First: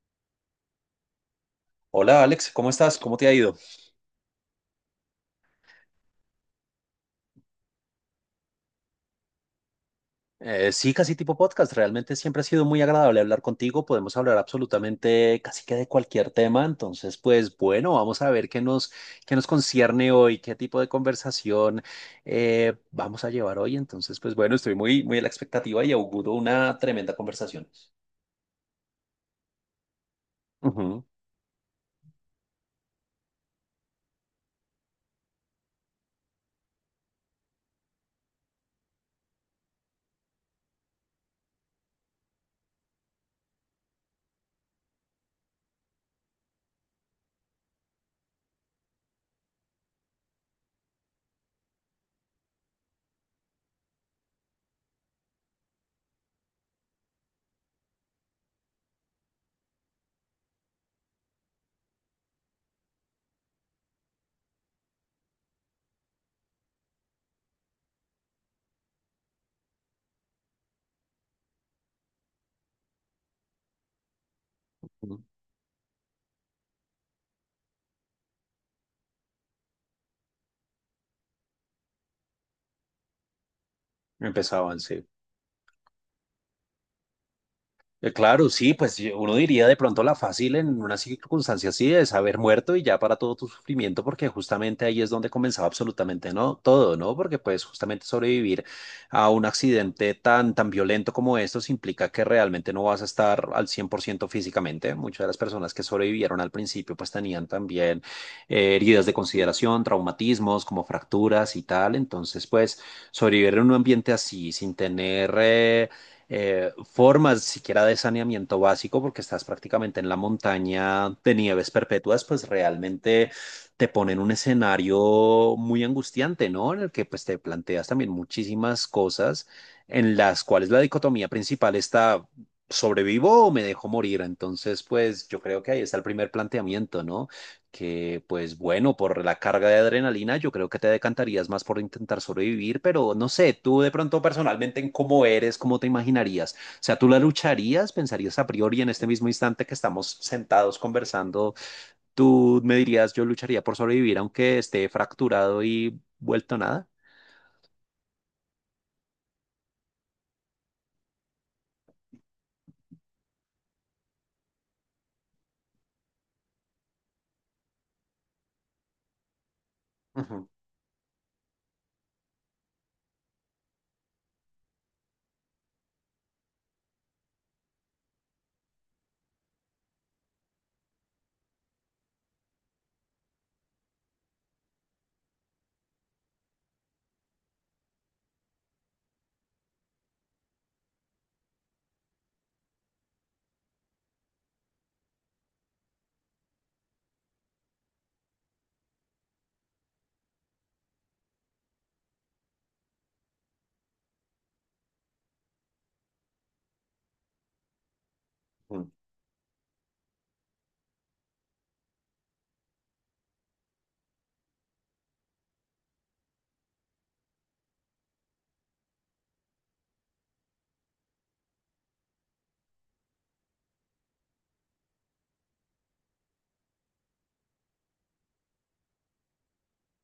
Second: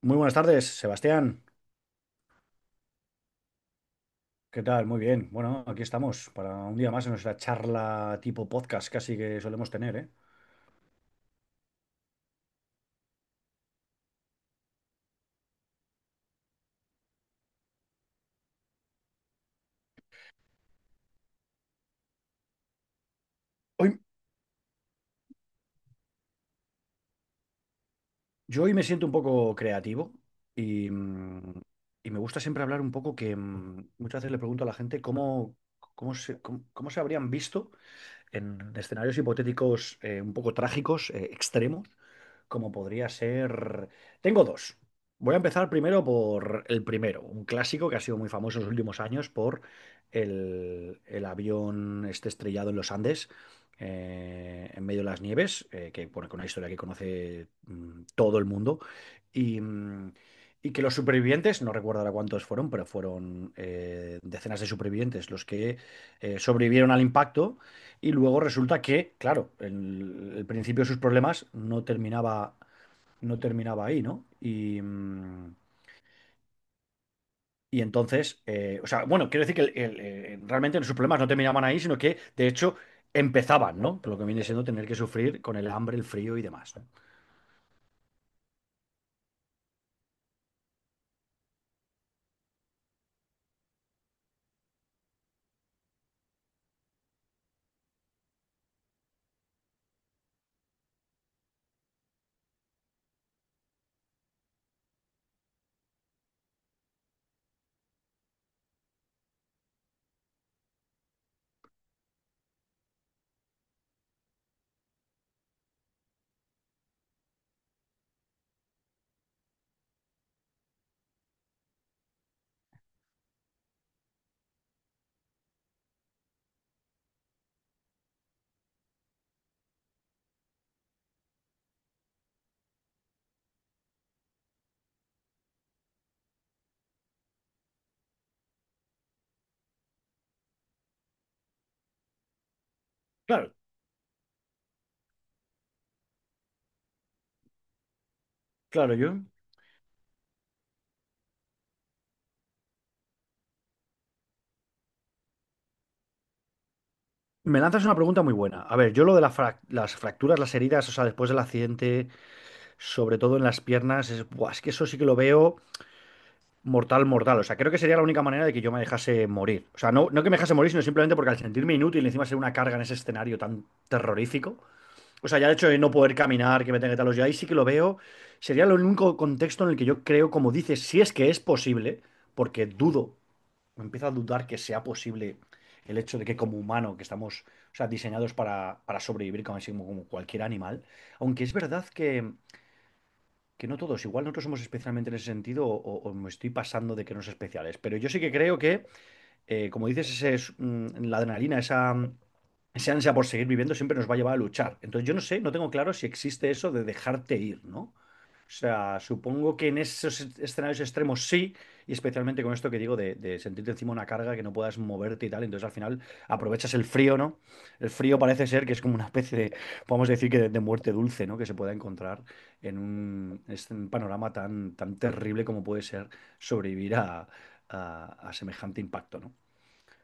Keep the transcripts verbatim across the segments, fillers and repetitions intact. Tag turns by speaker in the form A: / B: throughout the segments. A: Muy buenas tardes, Sebastián.
B: Hola Alex, ¿cómo estás? ¿Cómo te ha ido?
A: ¿Qué tal? Muy bien. Bueno, aquí estamos para un día más en nuestra charla tipo podcast casi que solemos tener, ¿eh?
B: Eh, sí, casi tipo podcast. Realmente siempre ha sido muy agradable hablar contigo. Podemos hablar absolutamente casi que de cualquier tema. Entonces, pues bueno, vamos a ver qué nos, qué nos concierne hoy, qué tipo de conversación eh, vamos a llevar hoy.
A: Hoy,
B: Entonces, pues bueno, estoy muy, muy a la expectativa y auguro una tremenda conversación.
A: yo hoy me siento un poco creativo y,
B: Ujú,
A: mm, y me gusta siempre hablar un poco que mm, muchas veces le pregunto a la gente cómo, cómo se, cómo, cómo se habrían visto en escenarios hipotéticos eh, un poco trágicos, eh, extremos, como podría ser. Tengo dos. Voy a empezar primero por el primero, un clásico que ha sido muy famoso en los últimos años por el, el avión este estrellado en los Andes, eh, en medio de las nieves, eh, que bueno, que una historia que conoce mm, todo el mundo. Y, mm, y que los supervivientes, no recuerdo ahora cuántos fueron, pero fueron eh, decenas de supervivientes los que eh, sobrevivieron al impacto y luego resulta que, claro, el, el principio de sus problemas no terminaba, no terminaba ahí, ¿no? Y,
B: ujú.
A: mm, y entonces, eh, o sea, bueno, quiero decir que el- el, eh, realmente sus problemas no terminaban ahí, sino que, de hecho, empezaban, ¿no? Por lo que viene siendo
B: Empezaban,
A: tener que
B: sí.
A: sufrir con el hambre, el frío y demás, ¿no?
B: Eh, Claro, sí, pues yo- uno diría de pronto la fácil en una circunstancia así es haber muerto y ya para todo tu sufrimiento, porque justamente ahí es donde comenzaba absolutamente no todo, ¿no? Porque pues justamente sobrevivir a un accidente tan tan violento como estos implica que realmente no vas a estar al cien por ciento físicamente. Muchas de las personas que sobrevivieron al principio pues tenían también eh, heridas de consideración, traumatismos como fracturas y tal. Entonces pues sobrevivir en un ambiente así sin tener... eh, eh, formas siquiera de saneamiento básico, porque estás prácticamente en la montaña de nieves perpetuas, pues realmente te pone en un escenario muy angustiante, ¿no? En el que pues te planteas también muchísimas cosas en las cuales la dicotomía principal está, ¿sobrevivo o me dejo morir? Entonces, pues yo creo que ahí está el primer planteamiento, ¿no? Que pues bueno, por la carga de adrenalina, yo creo que te decantarías más por intentar sobrevivir, pero no sé,
A: Claro,
B: tú de pronto personalmente en cómo eres, cómo te imaginarías. O sea, tú la lucharías, pensarías a priori en
A: claro,
B: este
A: yo.
B: mismo instante que estamos sentados conversando, tú me dirías, yo lucharía por sobrevivir aunque esté fracturado y vuelto nada.
A: Me lanzas una pregunta muy buena. A ver, yo lo de la frac- las fracturas, las heridas, o sea, después del accidente, sobre todo en las piernas, es, buah, es que eso sí que lo veo mortal, mortal. O sea, creo que sería la única manera de que yo me dejase morir. O sea, no, no que me
B: Ujú,
A: dejase morir, sino simplemente porque al sentirme inútil, encima ser una carga en ese escenario tan terrorífico. O sea, ya el hecho de no poder caminar, que me tenga que talos, yo ahí sí que lo veo. Sería el único contexto en el que yo creo, como dices, si es que es posible, porque dudo, me empiezo a dudar que sea posible el hecho de que como humano, que estamos, o sea, diseñados para, para sobrevivir como, así como como cualquier animal. Aunque es verdad que que no todos, igual nosotros somos especialmente en ese sentido o, o- o me estoy pasando de que no es especiales, pero yo sí que creo que eh, como dices, ese, es, mm, la adrenalina, esa, mm, esa ansia por seguir viviendo siempre nos va a llevar a luchar. Entonces yo no sé, no tengo claro si existe eso de dejarte ir, ¿no? O
B: ujú.
A: sea, supongo que en esos escenarios extremos sí, y especialmente con esto que digo de, de sentirte encima una carga que no puedas moverte y tal, entonces al final aprovechas el frío, ¿no? El frío parece ser que es como una especie de, podemos decir que de, de muerte dulce, ¿no? Que se pueda encontrar en un, es un panorama tan, tan terrible como puede ser sobrevivir a, a- a semejante impacto, ¿no?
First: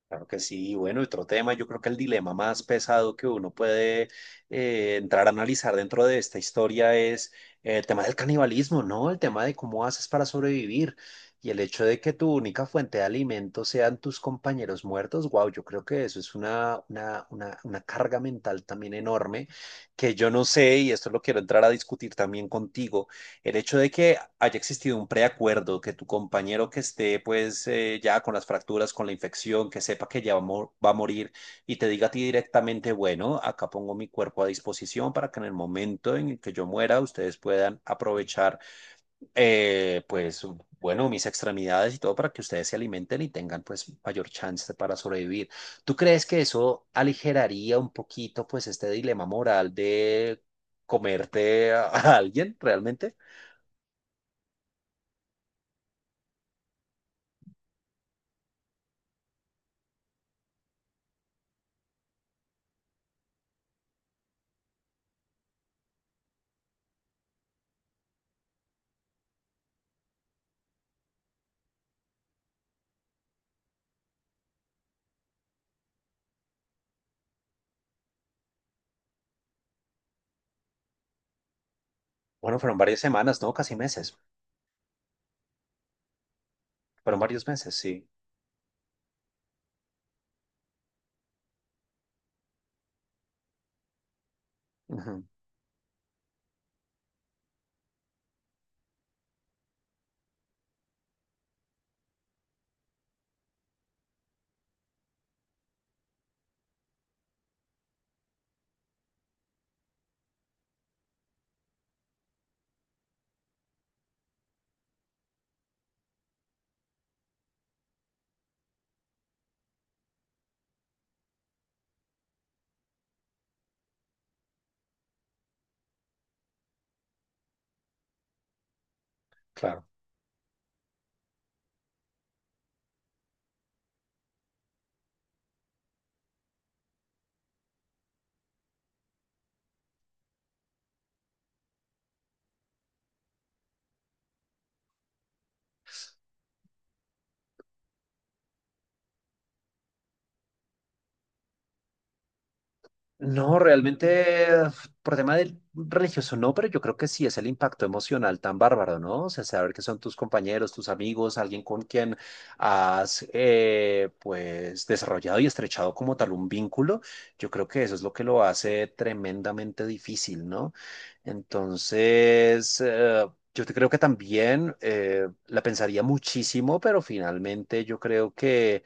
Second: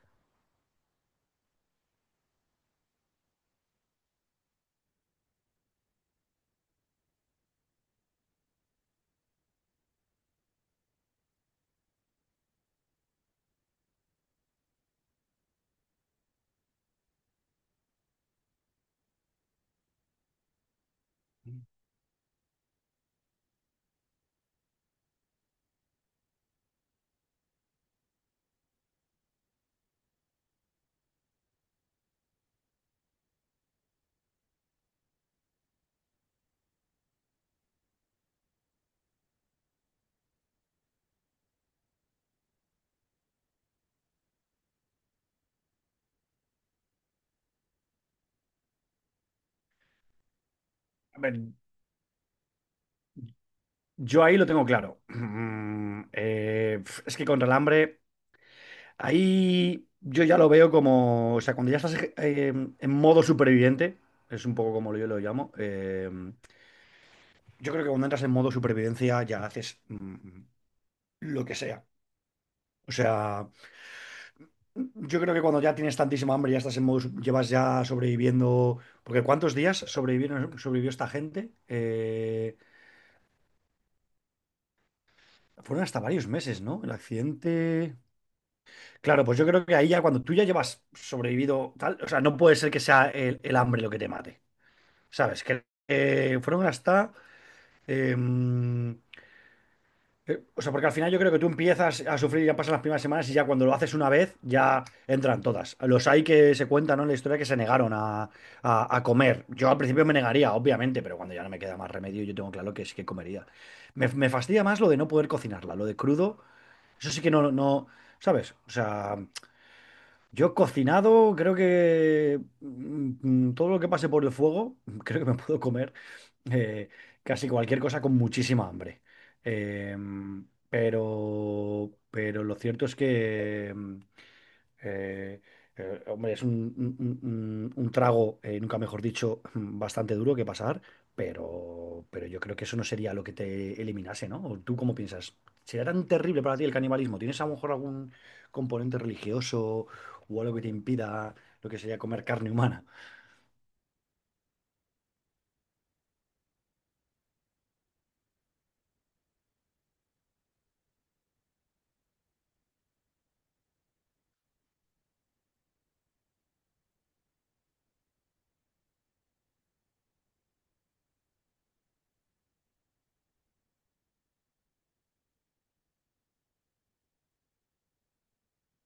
B: Claro que sí, bueno, y bueno, otro tema, yo creo que el dilema más pesado que uno puede eh, entrar a analizar dentro de esta historia es eh, el tema del canibalismo, ¿no? El tema de cómo haces para sobrevivir y el hecho de que tu única fuente de alimento sean tus compañeros muertos, wow, yo creo que eso es una, una, una, una carga mental también enorme que yo no sé, y esto lo quiero
A: A
B: entrar a discutir también contigo. El hecho de que haya existido un preacuerdo, que tu compañero que esté pues eh, ya con las fracturas, con la infección, que sepa que ya va, a mor- va a morir y te diga a ti directamente, bueno, acá pongo mi cuerpo a disposición para que en el momento en el que yo muera ustedes puedan aprovechar eh, pues bueno, mis extremidades y todo para que ustedes se alimenten y tengan pues mayor chance para sobrevivir. ¿Tú crees que eso aligeraría un poquito pues este dilema moral de
A: ver,
B: comerte a a alguien realmente?
A: yo ahí lo tengo claro. Mm, eh, pf, es que con hambre ahí yo ya lo veo como, o sea, cuando ya estás eh, en modo superviviente, es un poco como yo lo llamo, eh, yo creo que cuando entras en modo supervivencia ya haces mm, lo que sea. O sea, yo creo que cuando ya tienes tantísima hambre, ya estás en modo, su- llevas ya sobreviviendo, porque ¿cuántos días sobrevivieron, sobrevivió esta gente? Eh,
B: Bueno, fueron varias semanas, ¿no? Casi meses.
A: fueron hasta varios meses, ¿no? El
B: Fueron varios meses,
A: accidente.
B: sí.
A: Claro, pues yo creo que ahí ya cuando tú ya llevas sobrevivido tal, o sea, no puede ser que sea el, el hambre lo que te mate,
B: Ujú,
A: ¿sabes? Que eh, fueron hasta. eh, eh, o sea, porque al final yo creo que tú empiezas a sufrir, ya pasan las primeras semanas y ya cuando lo haces una vez, ya entran todas. Los hay que se cuentan, ¿no? En la historia que se negaron a, a- a comer. Yo al principio me negaría, obviamente, pero cuando ya no me queda más remedio, yo tengo claro que sí que comería. Me, me fastidia más lo de no poder cocinarla, lo de crudo. Eso sí que no, no, ¿sabes? O sea. Yo he cocinado, creo que mm, mm, todo lo que pase por el fuego, creo que me puedo comer eh, casi cualquier cosa con muchísima hambre.
B: claro.
A: Em, pero, pero lo cierto es que eh, eh, hombre, es un, un- un- un- trago, eh, nunca mejor dicho, bastante duro que pasar, pero, pero yo creo que eso no sería lo que te eliminase, ¿no? ¿O tú cómo piensas? ¿Sería tan terrible para ti el canibalismo? ¿Tienes a lo mejor algún componente religioso o algo que te impida lo que sería comer carne humana?
B: No, realmente por tema del religioso no, pero yo creo que sí es el impacto emocional tan bárbaro, ¿no? O sea, saber que son tus compañeros, tus amigos, alguien con quien has eh, pues desarrollado y estrechado como tal un vínculo, yo creo que eso es lo que lo hace tremendamente difícil, ¿no? Entonces, eh, yo te creo que también eh, la pensaría muchísimo, pero finalmente yo creo que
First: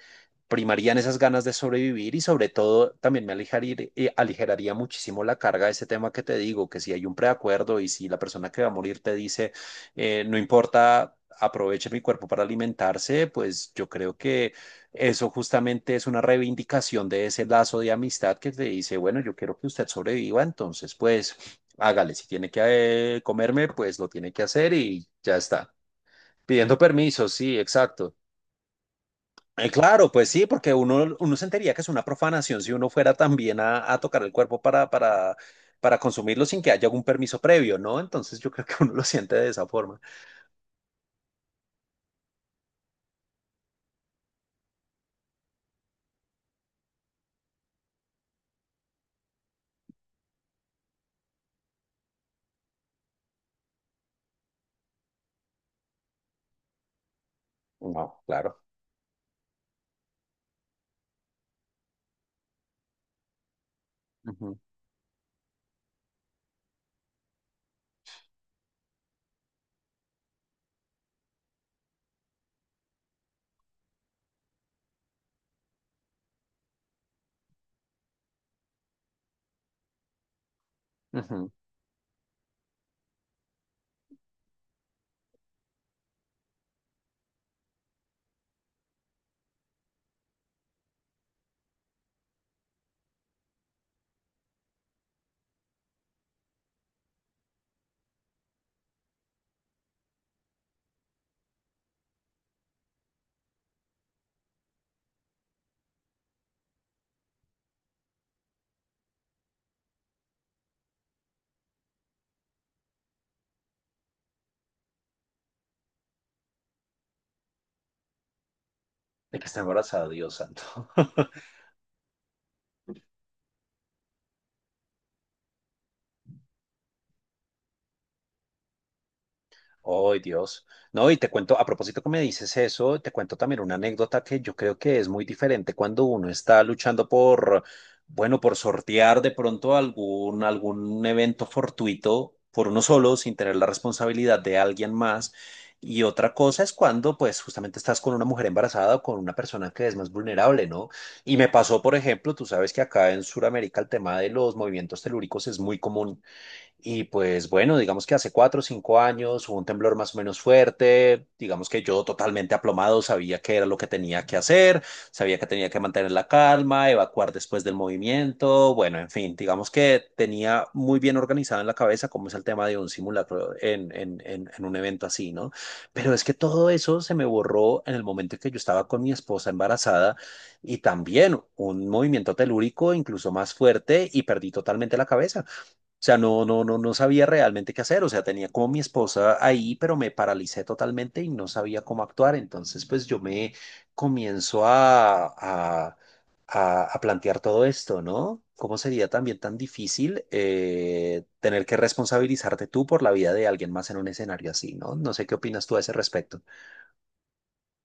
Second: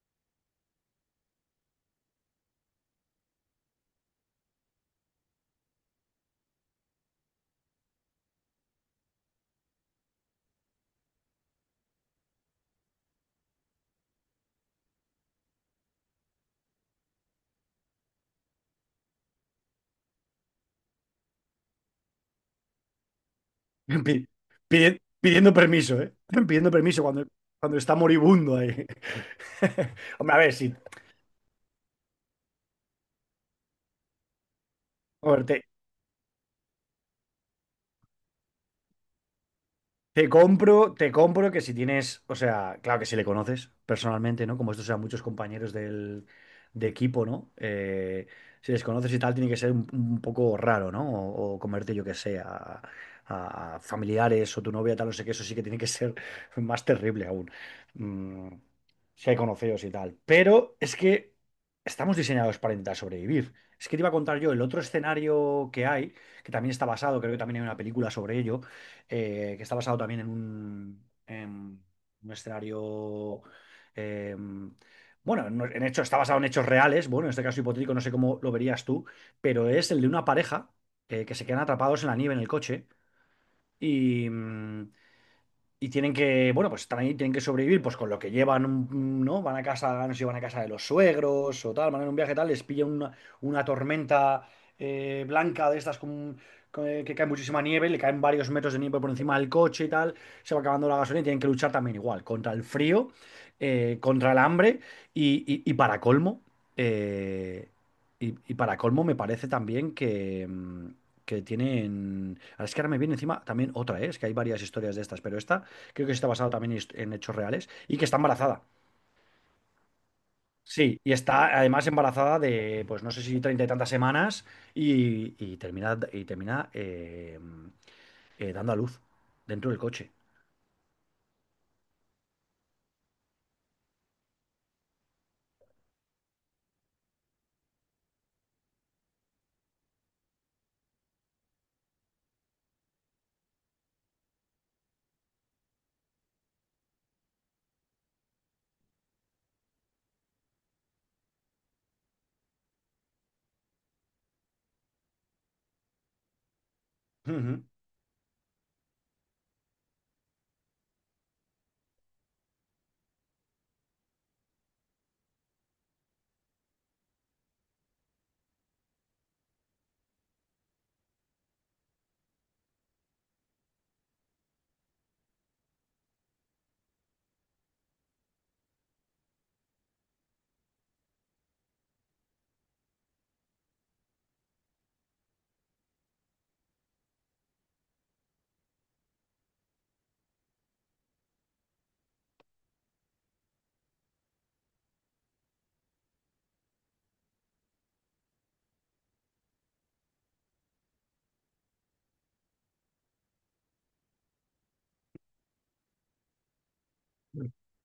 B: primarían esas ganas de sobrevivir y sobre todo también me aligerir- eh, aligeraría muchísimo la carga de ese tema que te digo, que si hay un preacuerdo y si la persona que va a morir te dice, eh, no importa, aproveche mi cuerpo para alimentarse, pues yo creo que eso justamente es una reivindicación de ese lazo de amistad que te dice, bueno, yo quiero que usted sobreviva, entonces pues hágale, si tiene que eh, comerme, pues lo
A: Pi-
B: tiene que hacer
A: pidi-
B: y ya
A: Pidiendo
B: está.
A: permiso, ¿eh? Pidiendo
B: Pidiendo
A: permiso cuando,
B: permiso, sí,
A: cuando está
B: exacto.
A: moribundo ahí.
B: Eh, claro, pues
A: Hombre, a
B: sí,
A: ver,
B: porque
A: si.
B: uno, uno sentiría que es una profanación si uno fuera también a, a tocar el cuerpo para, para, para consumirlo sin que haya algún permiso previo, ¿no? Entonces yo creo que uno lo siente de esa forma.
A: Te compro, te compro que si tienes, o sea, claro que si le conoces personalmente, ¿no? Como estos sean muchos compañeros del, de equipo, ¿no? Eh, si les conoces y tal, tiene que ser un, un poco raro, ¿no? O, o comerte, yo que sé, a, a familiares o tu novia, tal, no sé qué, eso sí que tiene que ser más terrible aún.
B: No,
A: Mm,
B: claro.
A: si hay conocidos y tal. Pero es que estamos diseñados para intentar sobrevivir. Es que te iba a contar yo
B: Ujú,
A: el otro escenario que hay, que también está basado, creo que también hay una película sobre ello eh, que está basado también en un, en un escenario, eh, bueno, en, en hecho, está basado en hechos reales, bueno, en este caso hipotético, no sé cómo lo verías tú, pero es el de una pareja eh, que se
B: ujú.
A: quedan atrapados en la nieve en el coche y, mm, y tienen que, bueno, pues están ahí, tienen que sobrevivir, pues con lo que llevan, un- ¿no? Van a casa, no sé si van a casa de los suegros o tal, van en un viaje tal, les pilla una, una tormenta eh, blanca de estas con- con- eh, que cae muchísima nieve, le caen varios metros de nieve por encima del coche y tal, se va acabando la gasolina y tienen que luchar también igual, contra el frío, eh, contra el hambre y, y- y para colmo, eh, y, y para colmo me parece también que... mm, que tienen. Ahora es que ahora me viene encima también otra, ¿eh? Es que hay varias historias de estas, pero esta creo que está basado también en hechos reales, y que está embarazada.
B: De que está embarazada, Dios santo.
A: Sí, y está además embarazada de, pues no sé si treinta y tantas semanas, y, y termina, y termina eh, eh, dando a luz dentro del coche.
B: Ay, Dios. No, y te cuento, a propósito que me dices eso, te cuento también una anécdota que yo creo que es muy diferente cuando uno está luchando por, bueno, por sortear de pronto algún, algún evento fortuito por uno solo, sin tener la responsabilidad de alguien más. Y otra cosa es cuando, pues, justamente estás con una mujer embarazada o con una persona que es más vulnerable, ¿no? Y me pasó, por ejemplo, tú sabes que acá en Sudamérica el tema de los movimientos telúricos es muy común. Y pues
A: Ujú.
B: bueno, digamos que hace cuatro o cinco años hubo un temblor más o menos fuerte, digamos que yo totalmente aplomado sabía qué era lo que tenía que hacer, sabía que tenía que mantener la calma, evacuar después del movimiento, bueno, en fin, digamos que tenía muy bien organizado en la cabeza cómo es el tema de un simulacro en, en, en, en un evento así, ¿no? Pero es que todo eso se me borró en el momento en que yo estaba con mi esposa embarazada y también un movimiento telúrico incluso más fuerte y perdí totalmente la cabeza. O sea, no, no, no, no sabía realmente qué hacer. O sea, tenía como mi esposa ahí, pero me paralicé totalmente y no sabía cómo actuar. Entonces, pues yo me comienzo a, a, a- a plantear todo esto, ¿no? ¿Cómo sería también tan difícil eh, tener que responsabilizarte tú por la vida de alguien más en un escenario así, ¿no? No sé qué opinas tú a ese respecto.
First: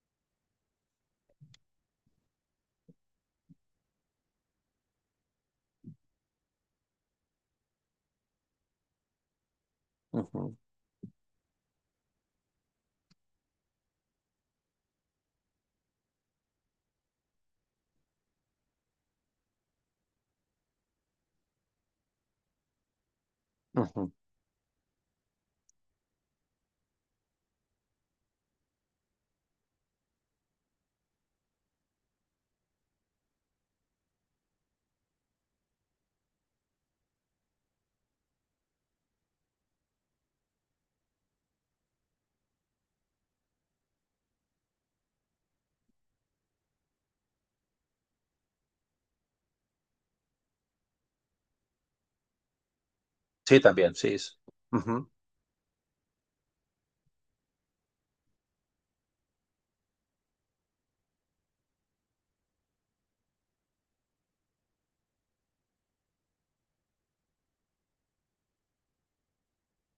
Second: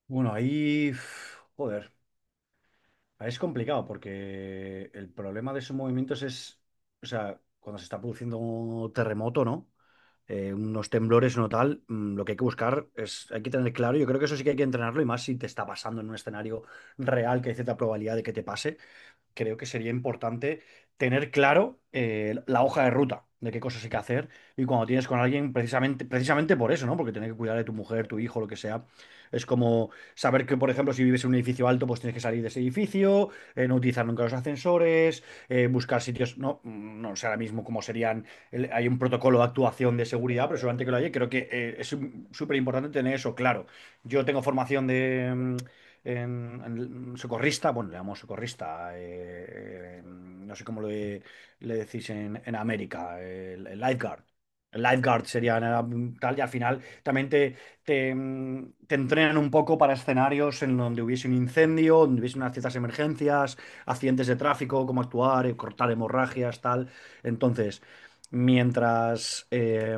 A: Bueno, ahí, uf, joder. Ah, es complicado porque el problema de esos movimientos es, o sea, cuando se está produciendo un terremoto, ¿no? Eh,
B: Ujú,
A: unos temblores, no tal, mm, lo que hay que buscar es, hay que tener claro, yo creo que eso sí que hay que entrenarlo y más si te está pasando en un escenario real que hay cierta probabilidad de que te pase, creo que sería importante tener claro eh, la hoja de ruta de qué cosas hay que
B: ujú.
A: hacer y cuando tienes con alguien precisamente, precisamente por eso, ¿no? Porque tener que cuidar de tu mujer, tu hijo, lo que sea. Es como saber que, por ejemplo, si vives en un edificio alto, pues tienes que salir de ese edificio, eh, no utilizar nunca los ascensores, eh, buscar sitios, no, no sé ahora mismo cómo serían, el- hay un protocolo de actuación de seguridad, pero seguramente que lo hay, creo que eh, es súper importante tener eso claro. Yo tengo formación de mm, en, en socorrista, bueno, le llamamos socorrista, eh, eh, mm, no sé cómo le, le decís en, en América,
B: Sí,
A: el, el
B: también, sí.
A: lifeguard.
B: Es-
A: El
B: ujú.
A: lifeguard sería nada, mm, tal, y al final también te, te, mm, te entrenan un poco para escenarios en donde hubiese un incendio, donde hubiese unas ciertas emergencias, accidentes de tráfico, cómo actuar, eh, cortar hemorragias, tal. Entonces, mientras eh,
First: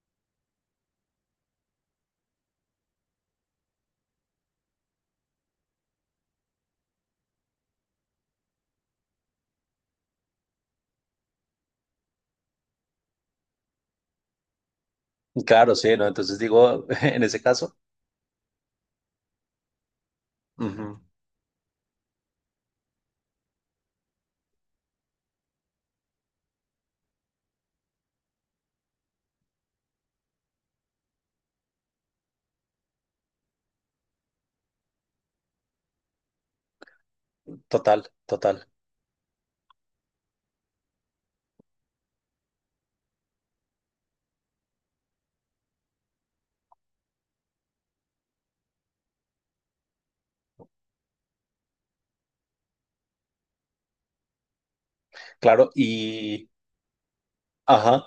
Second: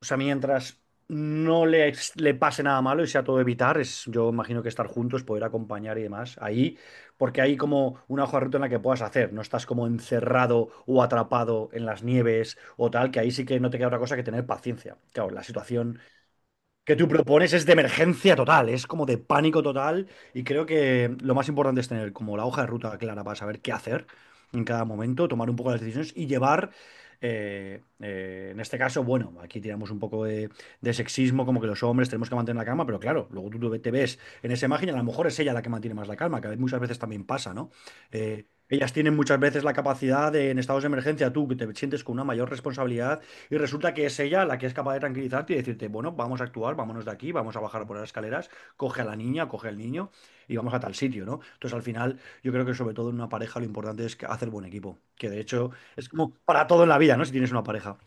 A: o sea, mientras no le, ex- le pase nada malo y sea todo evitar, es, yo imagino que estar juntos, poder acompañar y demás. Ahí, porque hay como una hoja de ruta en la que puedas hacer, no estás como encerrado o atrapado en las nieves o tal, que ahí sí que no te queda otra cosa que tener paciencia. Claro, la
B: Claro, sí,
A: situación
B: ¿no? Entonces digo,
A: que tú
B: en ese
A: propones es de
B: caso,
A: emergencia total, es como de pánico total y creo
B: ujú,
A: que lo más importante es tener como la hoja de ruta clara para saber qué hacer en cada momento, tomar un poco las decisiones y llevar, eh, eh, en este caso, bueno, aquí tiramos un poco de, de sexismo, como que los hombres tenemos que mantener la calma, pero claro, luego tú te ves en esa imagen y a lo mejor es ella la que mantiene más la calma, que muchas veces también pasa, ¿no?
B: total,
A: Eh,
B: total.
A: ellas tienen muchas veces la capacidad de, en estados de emergencia, tú que te sientes con una mayor responsabilidad, y resulta que es ella la que es capaz de tranquilizarte y decirte, bueno, vamos a actuar, vámonos de aquí, vamos a bajar por las escaleras, coge a la niña, coge al niño y vamos a tal sitio, ¿no? Entonces al final yo creo que sobre todo en una pareja lo importante es que- hacer buen equipo, que de
B: Claro,
A: hecho es como
B: y...
A: para todo en la vida, ¿no? Si tienes una pareja.
B: Ajá.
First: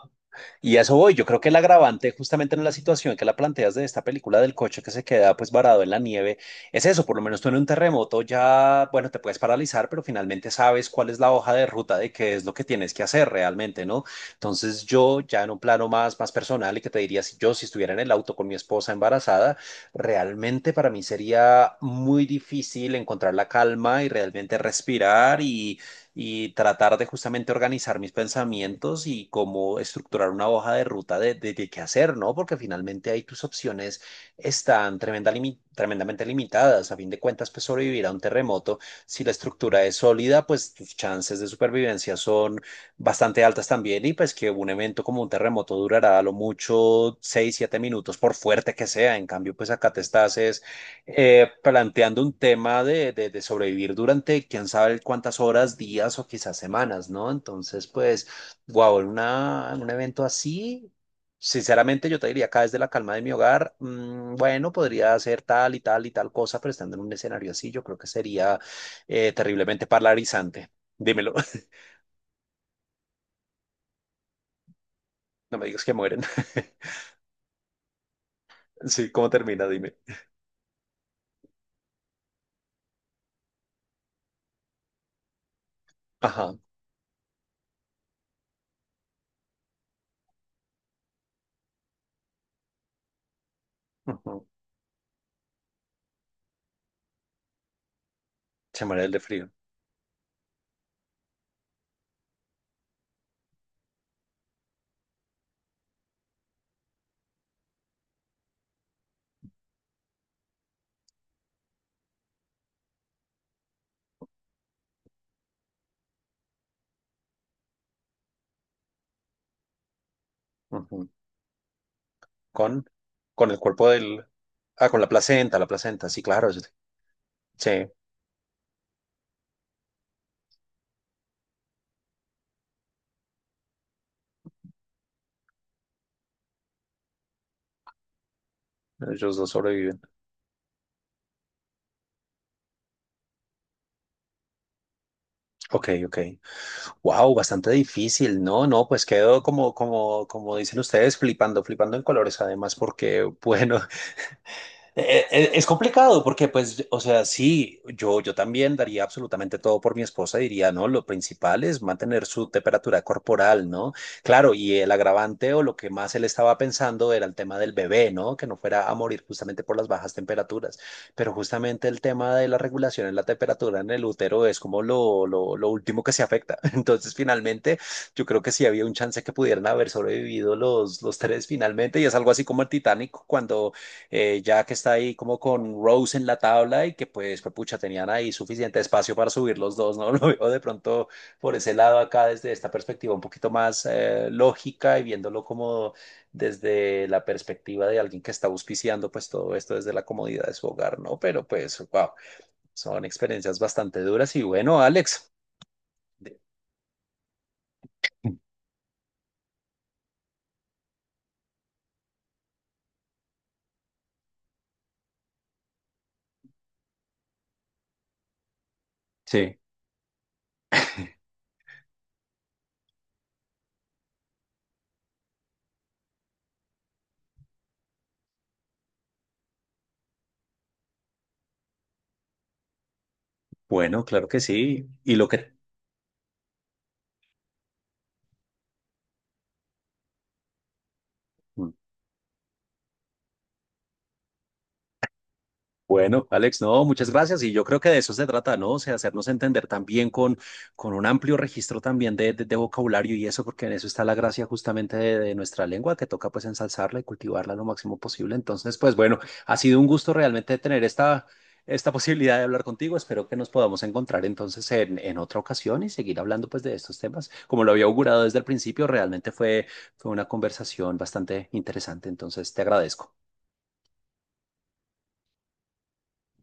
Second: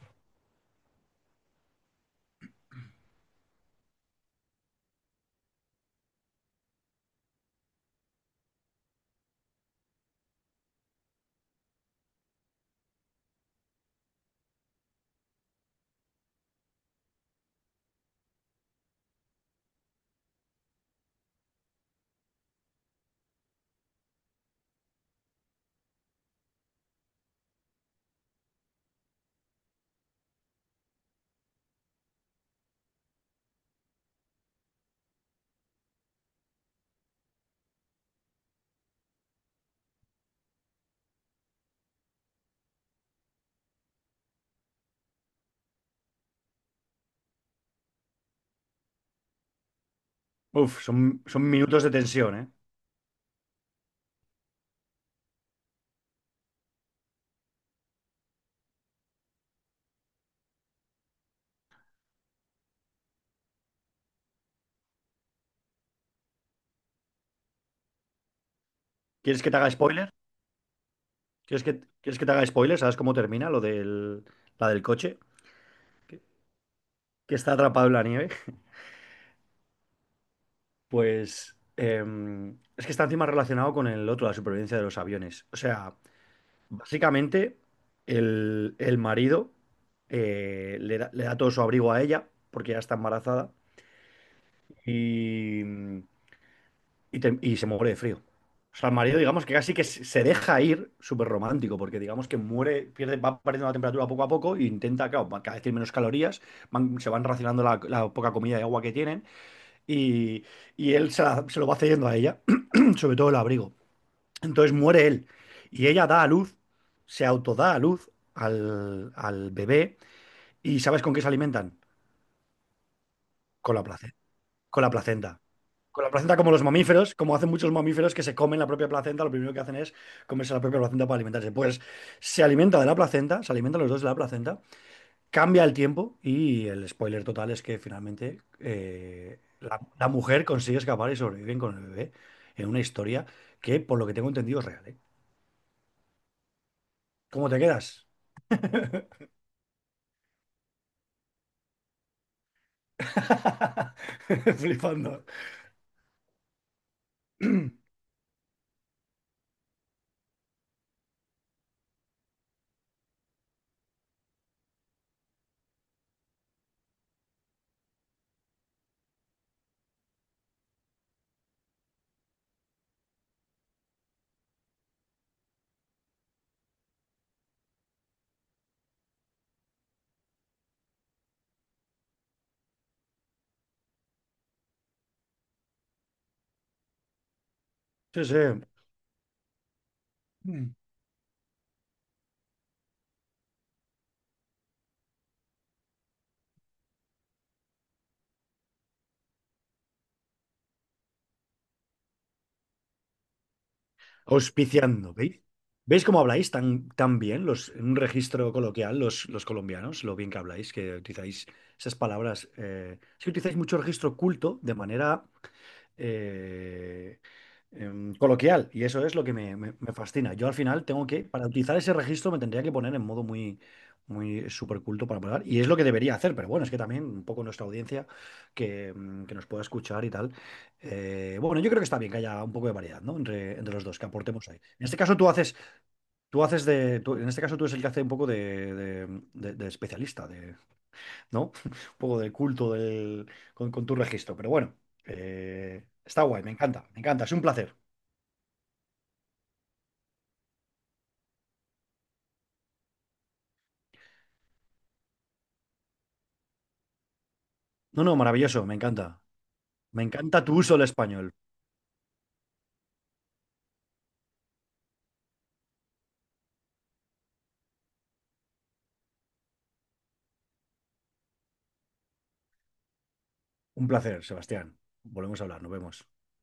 B: Y a eso voy. Yo creo que el agravante, justamente en la situación que la planteas de esta película del coche que se queda pues varado en la nieve, es eso. Por lo menos tú en un terremoto ya, bueno, te puedes paralizar, pero finalmente sabes cuál es la hoja de ruta de qué es lo que tienes que hacer realmente, ¿no? Entonces yo ya en un plano más, más personal y que te diría, si yo si estuviera en el auto con mi esposa embarazada, realmente para mí sería muy difícil encontrar la calma y realmente respirar y y tratar de justamente organizar mis pensamientos y cómo estructurar una hoja de ruta de, de, de qué hacer, ¿no? Porque finalmente ahí tus opciones están tremenda limi- tremendamente limitadas. A fin de cuentas, pues sobrevivir a un terremoto, si la estructura es sólida, pues tus chances de supervivencia son bastante altas también y pues que un evento como un terremoto durará a lo mucho seis siete minutos, por fuerte que sea. En cambio, pues acá te estás es
A: Uf, son, son
B: eh,
A: minutos de
B: planteando
A: tensión,
B: un
A: ¿eh?
B: tema de, de, de sobrevivir durante quién sabe cuántas horas, días o quizás semanas, ¿no? Entonces, pues, wow, en una, en un evento así, sinceramente yo te diría acá desde la calma de mi hogar, mm, bueno, podría hacer tal y tal y tal cosa, pero estando en un escenario así, yo creo que sería eh,
A: ¿Quieres que te haga
B: terriblemente
A: spoiler?
B: paralizante. Dímelo,
A: ¿Quieres que, quieres que te haga spoiler? ¿Sabes cómo termina lo del, la del coche?
B: no me digas que
A: Que,
B: mueren.
A: que está atrapado en la nieve.
B: Sí, ¿cómo termina? Dime.
A: Pues em, es que está encima relacionado con el otro, la supervivencia de los aviones. O sea...
B: Ajá.
A: Básicamente, el, el marido eh, le da, le da todo su abrigo a ella, porque ya está embarazada,
B: Ujú.
A: y, y te- y se muere de frío. O
B: Se
A: sea, el
B: muere el de
A: marido, digamos
B: frío.
A: que casi que se se deja ir, súper romántico, porque digamos que muere, pierde, va perdiendo la temperatura poco a poco e intenta, claro, va- cada vez tiene menos calorías, van- se van racionando la, la poca comida y agua que tienen, y, y él se, la- se lo va cediendo a ella, sobre todo el abrigo. Entonces muere él y ella da a luz, se autoda a luz al, al bebé y ¿sabes
B: Ujú.
A: con qué se alimentan?
B: con, con el
A: Con la
B: cuerpo
A: placenta,
B: del...
A: con
B: Ah,
A: la
B: con la
A: placenta.
B: placenta, la
A: Con
B: placenta,
A: la
B: sí,
A: placenta como
B: claro. Sí,
A: los mamíferos, como hacen muchos
B: sí,
A: mamíferos que se comen la propia placenta, lo primero que hacen es comerse la propia placenta para alimentarse. Pues se alimenta de la placenta, se alimentan los dos de la placenta, cambia el tiempo y el spoiler total es que finalmente
B: ellos
A: eh,
B: dos
A: la,
B: sobreviven.
A: la mujer consigue escapar y sobreviven con el bebé en una historia que por lo que tengo entendido es real, ¿eh?
B: Ok, ok. Wow,
A: ¿Cómo te
B: bastante
A: quedas?
B: difícil, ¿no? No, pues quedó como, como, como dicen ustedes, flipando, flipando en colores, además, porque, bueno,
A: Flipando.
B: Eh, eh, Es complicado porque, pues, o sea, sí, yo, yo también daría absolutamente todo por mi esposa, diría, no, lo principal es mantener su temperatura corporal, ¿no? Claro, y el agravante o lo que más él estaba pensando era el tema del bebé, ¿no? Que no fuera a morir justamente por las bajas temperaturas, pero justamente el tema de la regulación en la temperatura en el útero es como lo, lo, lo último que se afecta. Entonces, finalmente, yo creo que sí había un chance que pudieran haber sobrevivido los, los tres finalmente, y es algo así como el Titanic cuando eh, ya que está ahí como con Rose en la tabla y que pues, pues, pucha, tenían
A: Sí,
B: ahí
A: sí.
B: suficiente espacio para subir los dos, ¿no? Lo veo de
A: Mm.
B: pronto por ese lado acá desde esta perspectiva un poquito más eh, lógica y viéndolo como desde la perspectiva de alguien que está auspiciando pues todo esto desde la comodidad de su hogar, ¿no? Pero pues, wow, son experiencias bastante duras y bueno,
A: Auspiciando,
B: Alex.
A: ¿veis? ¿Veis cómo
B: de-
A: habláis tan, tan bien los, en un registro coloquial los, los colombianos? Lo bien que habláis, que utilizáis esas palabras. Eh, es Utilizáis mucho registro culto de manera eh, em, coloquial y eso es lo que me,
B: Sí.
A: me- me fascina. Yo al final tengo que, para utilizar ese registro me tendría que poner en modo muy, muy súper culto para hablar y es lo que debería hacer, pero bueno, es que también un poco nuestra audiencia que, mm, que nos pueda escuchar y tal. Eh, bueno, yo creo que está bien que haya un poco de variedad, ¿no? Entre, entre los dos,
B: Bueno,
A: que
B: claro que
A: aportemos ahí. En
B: sí.
A: este
B: Y
A: caso
B: lo
A: tú
B: que...
A: haces, tú haces de, tú- en este caso tú eres el que hace un poco de, de- de- de especialista, de, ¿no? Un poco de culto del- con, con tu registro, pero bueno. eh, Está
B: Bueno,
A: guay, me
B: Alex, no,
A: encanta, me
B: muchas
A: encanta, es un
B: gracias. Y yo
A: placer.
B: creo que de eso se trata, ¿no? O sea, hacernos entender también con, con un amplio registro también de, de- de vocabulario y eso, porque en eso está la gracia justamente de, de nuestra lengua, que toca pues ensalzarla y cultivarla lo máximo
A: No, no,
B: posible.
A: maravilloso, me
B: Entonces, pues
A: encanta.
B: bueno, ha sido un
A: Me
B: gusto
A: encanta tu
B: realmente
A: uso del
B: tener esta,
A: español.
B: esta posibilidad de hablar contigo. Espero que nos podamos encontrar entonces en, en otra ocasión y seguir hablando pues de estos temas. Como lo había augurado desde el principio, realmente fue, fue una conversación bastante interesante. Entonces, te agradezco.
A: Un placer, Sebastián. Volvemos a hablar, nos vemos.